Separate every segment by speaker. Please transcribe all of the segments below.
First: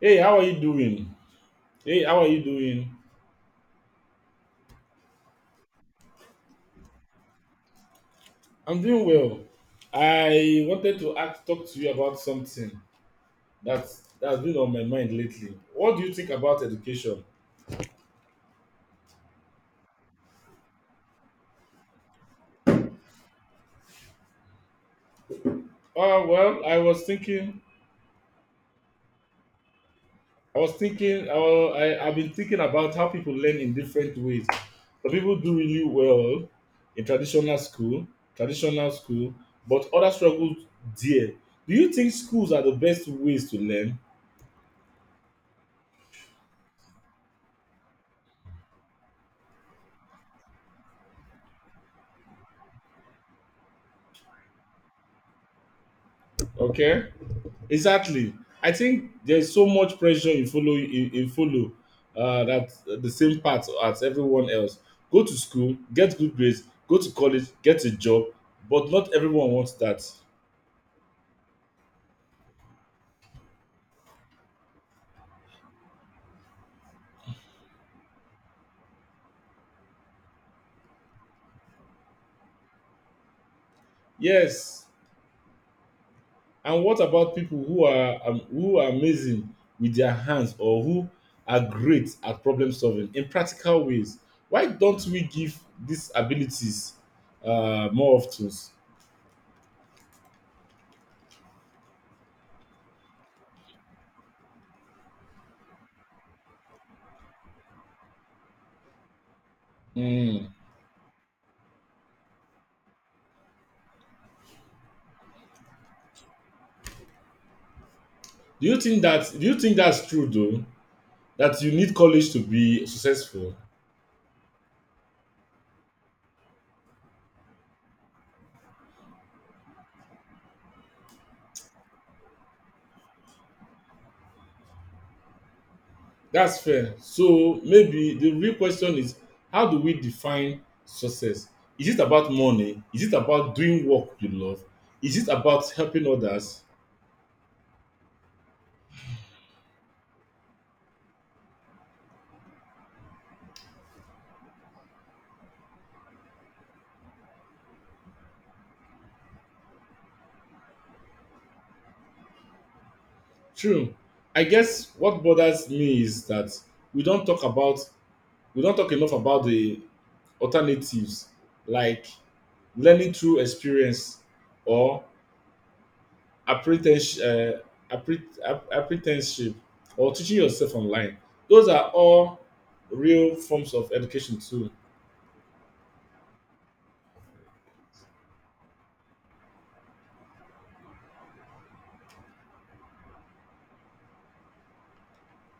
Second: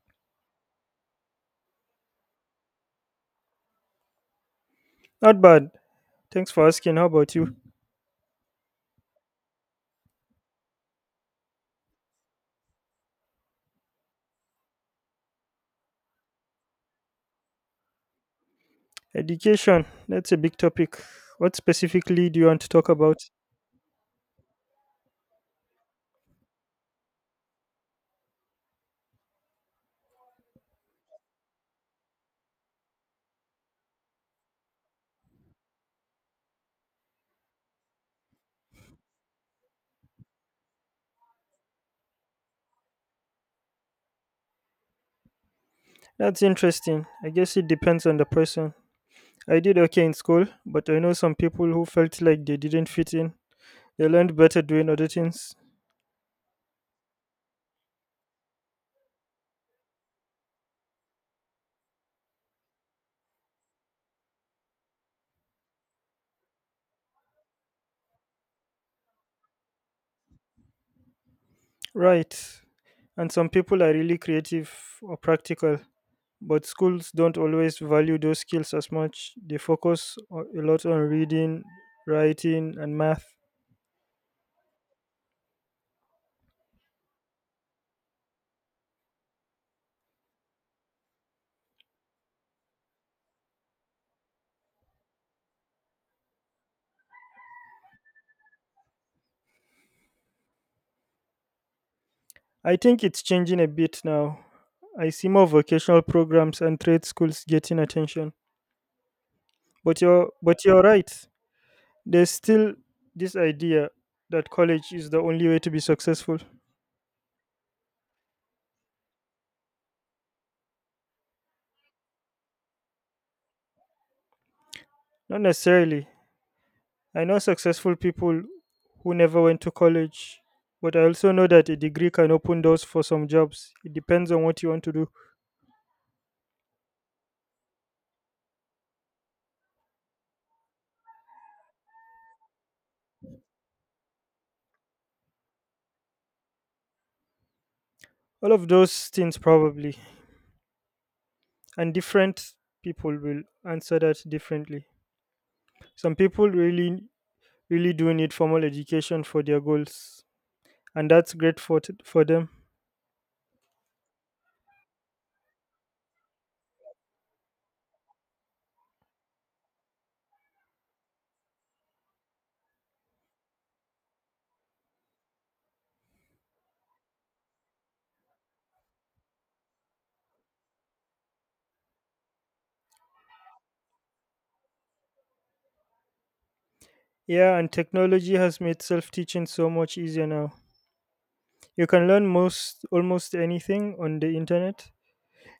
Speaker 1: Hey, how are you doing? Hey, how are you doing?
Speaker 2: Not bad. Thanks for asking. How about you?
Speaker 1: I'm doing well. I wanted to ask, talk to you about something that's been on my mind lately. What do you think about education?
Speaker 2: Education. That's a big topic. What specifically do you want to talk about?
Speaker 1: Well, I was thinking, I've been thinking about how people learn in different ways. Some people do really well in traditional school, but others struggle there. Do you think schools are the best ways to learn?
Speaker 2: That's interesting. I guess it depends on the person. I did okay in school, but I know some people who felt like they didn't fit in. They learned better doing other things.
Speaker 1: Okay. Exactly. I think there's so much pressure in follow that the same path as everyone else. Go to school, get good grades, go to college, get a job, but not everyone wants that.
Speaker 2: Right. And some people are really creative or practical, but schools don't always value those skills as much. They focus a lot on reading, writing, and math.
Speaker 1: Yes. And what about people who are amazing with their hands or who are great at problem solving in practical ways? Why don't we give these abilities more often?
Speaker 2: I think it's changing a bit now. I see more vocational programs and trade schools getting attention. But you're
Speaker 1: Mm.
Speaker 2: but you're right. There's still this idea that college is the only way to be successful.
Speaker 1: Do you think that's true though? That you need college to be successful.
Speaker 2: Not necessarily. I know successful people who never went to college, but I also know that a degree can open doors for some jobs. It depends on what you want to do.
Speaker 1: That's fair. So maybe the real question is, how do we define success? Is it about money? Is it about doing work you love? Is it about helping others?
Speaker 2: All of those things probably. And different people will answer that differently. Some people really do need formal education for their goals, and that's great for for them.
Speaker 1: True. I guess what bothers me is that we don't talk about we don't talk enough about the alternatives, like learning through experience, or apprentice- uh, apprenticeship, or teaching yourself online. Those are all real forms of education too.
Speaker 2: Yeah, and technology has made self-teaching so much easier now. You can learn most almost anything on the internet.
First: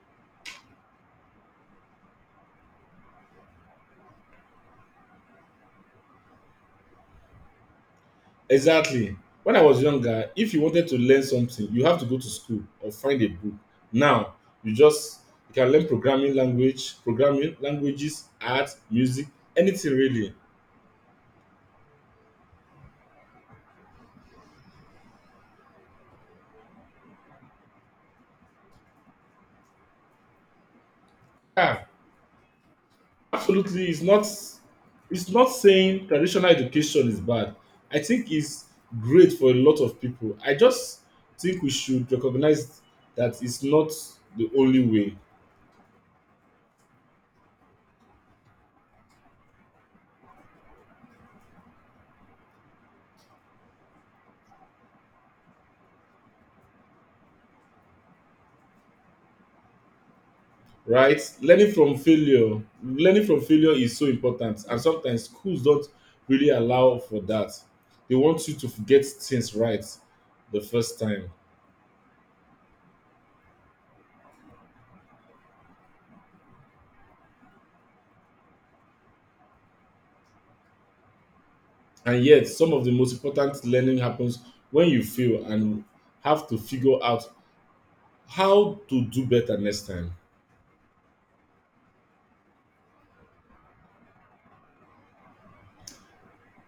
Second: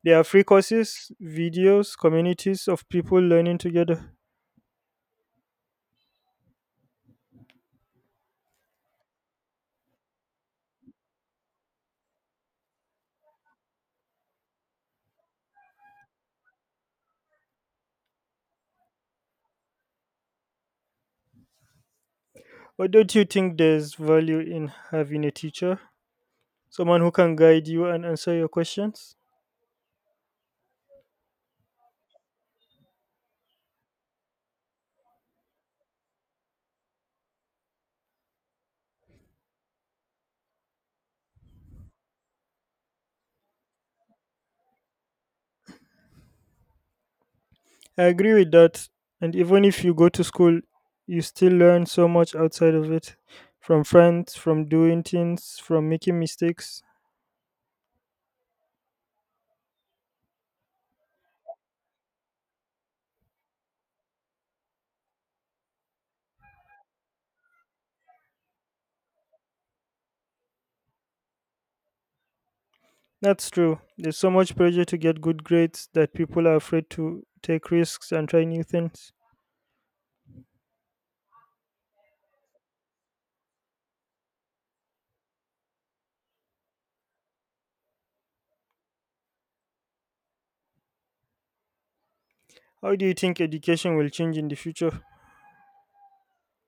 Speaker 2: There are free courses, videos, communities of people learning together.
Speaker 1: Exactly. When I was younger, if you wanted to learn something, you have to go to school or find a book. Now, you just you can learn programming languages, art, music, anything really.
Speaker 2: But don't you think there's value in having a teacher, someone who can guide you and answer your questions?
Speaker 1: Yeah, absolutely. It's not saying traditional education is bad. I think it's great for a lot of people. I just think we should recognize that it's not the only way.
Speaker 2: I agree with that. And even if you go to school, you still learn so much outside of it from friends, from doing things, from making mistakes.
Speaker 1: Right. Learning from failure learning from failure is so important, and sometimes schools don't really allow for that. They want you to get things right the first time.
Speaker 2: That's true. There's so much pressure to get good grades that people are afraid to take risks and try new things.
Speaker 1: And yet some of the most important learning happens when you fail and have to figure out how to do better next time.
Speaker 2: How do you think education will change in the future?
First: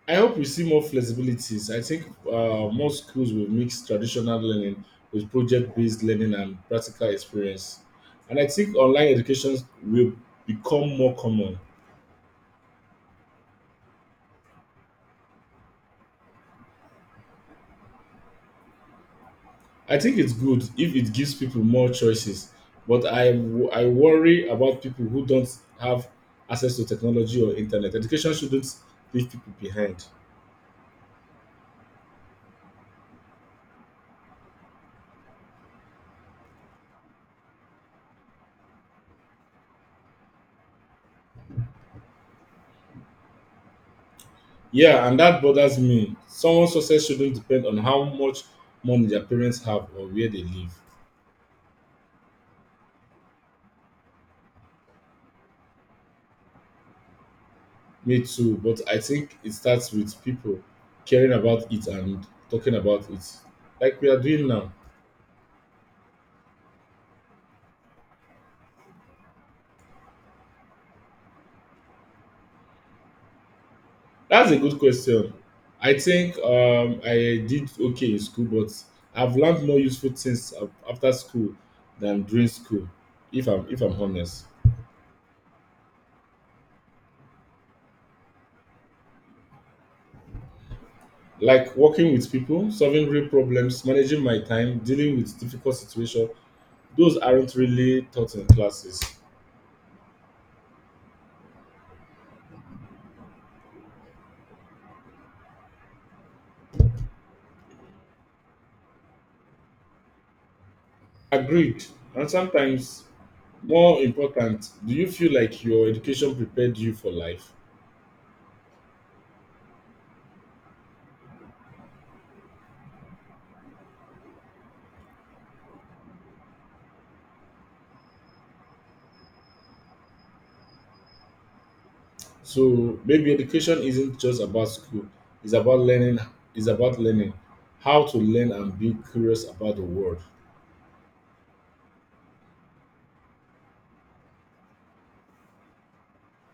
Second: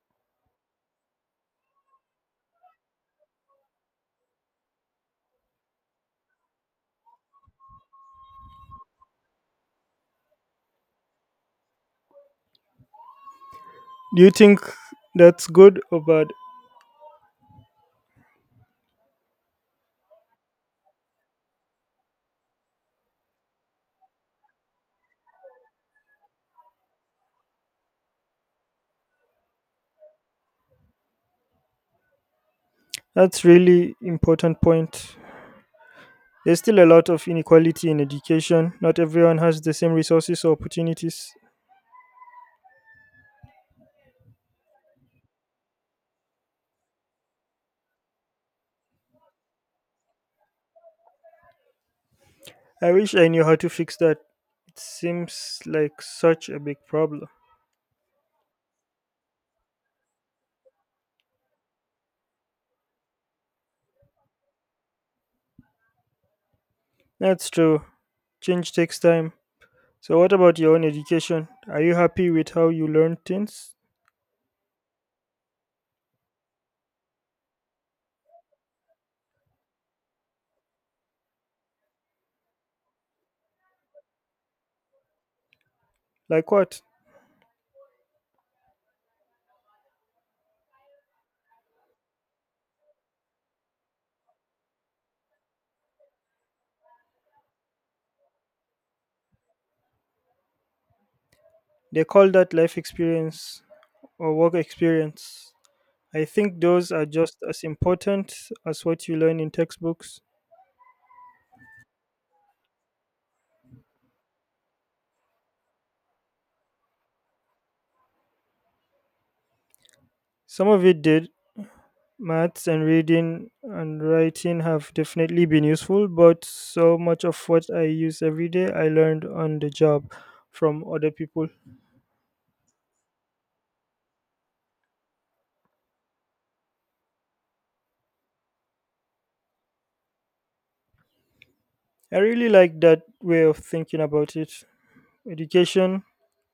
Speaker 1: I hope we see more flexibilities. I think more schools will mix traditional learning with project based learning and practical experience. And I think online education will become more common.
Speaker 2: Do you think that's good or bad?
Speaker 1: I think it's good if it gives people more choices, but I worry about people who don't have access to technology or internet. Education shouldn't leave people behind.
Speaker 2: That's really important point. There's still a lot of inequality in education. Not everyone has the same resources or opportunities.
Speaker 1: Yeah, and that bothers me. Someone's success shouldn't depend on how much money their parents have or where they live.
Speaker 2: I wish I knew how to fix that. It seems like such a big problem.
Speaker 1: Me too, but I think it starts with people caring about it and talking about it, like we are doing now.
Speaker 2: That's true. Change takes time. So, what about your own education? Are you happy with how you learn things?
Speaker 1: That's a good question. I think I did okay in school, but I've learned more useful things after school than during school, if I'm honest.
Speaker 2: Like what?
Speaker 1: Like working with people, solving real problems, managing my time, dealing with difficult situations, those aren't really taught in classes.
Speaker 2: They call that life experience or work experience. I think those are just as important as what you learn in textbooks.
Speaker 1: Agreed. And sometimes, more important, do you feel like your education prepared you for life?
Speaker 2: Some of it did. Maths and reading and writing have definitely been useful, but so much of what I use every day I learned on the job from other people.
Speaker 1: So maybe education isn't just about school, it's about learning, it's about learning how to learn and be curious about the world.
Speaker 2: I really like that way of thinking about it. Education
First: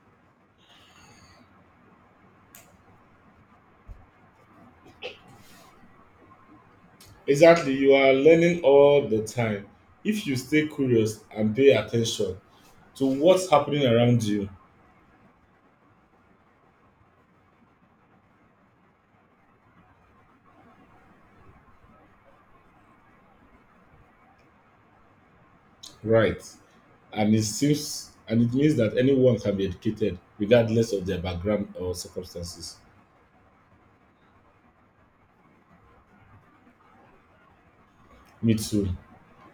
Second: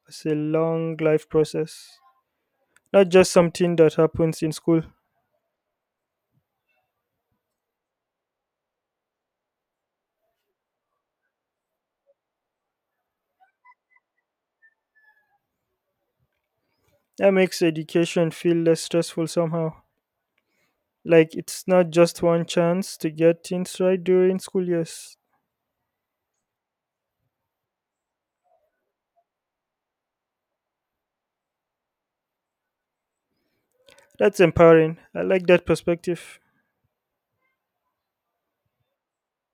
Speaker 2: is a long life process, not just something that happens in school.
Speaker 1: Exactly, you are learning all the time. If you stay curious and pay attention to what's happening around you,
Speaker 2: That makes education feel less stressful somehow. Like it's not just one chance to get things right during school years.
Speaker 1: right? And it means that anyone can be educated regardless of their background or circumstances.
Speaker 2: That's empowering. I like that perspective.
Speaker 1: Me too.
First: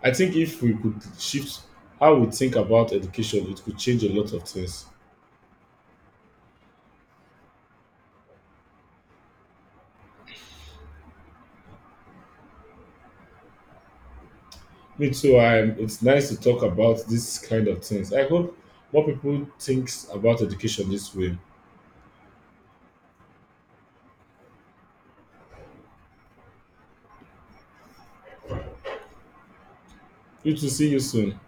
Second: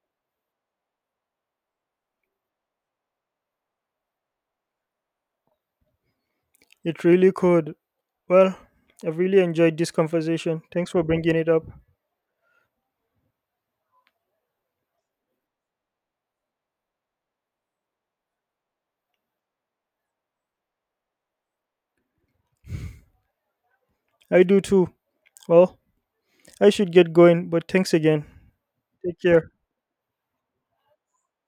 Speaker 1: I think if we could shift how we think about education, it could change a lot of things.
Speaker 2: It really could. Well, I've really enjoyed this conversation. Thanks for bringing it up.
Speaker 1: Me too. It's nice to talk about this kind of things. I hope more people thinks about education this way.
Speaker 2: I do too. Well, I should get going, but thanks again. Take care.
Speaker 1: You too. See you soon.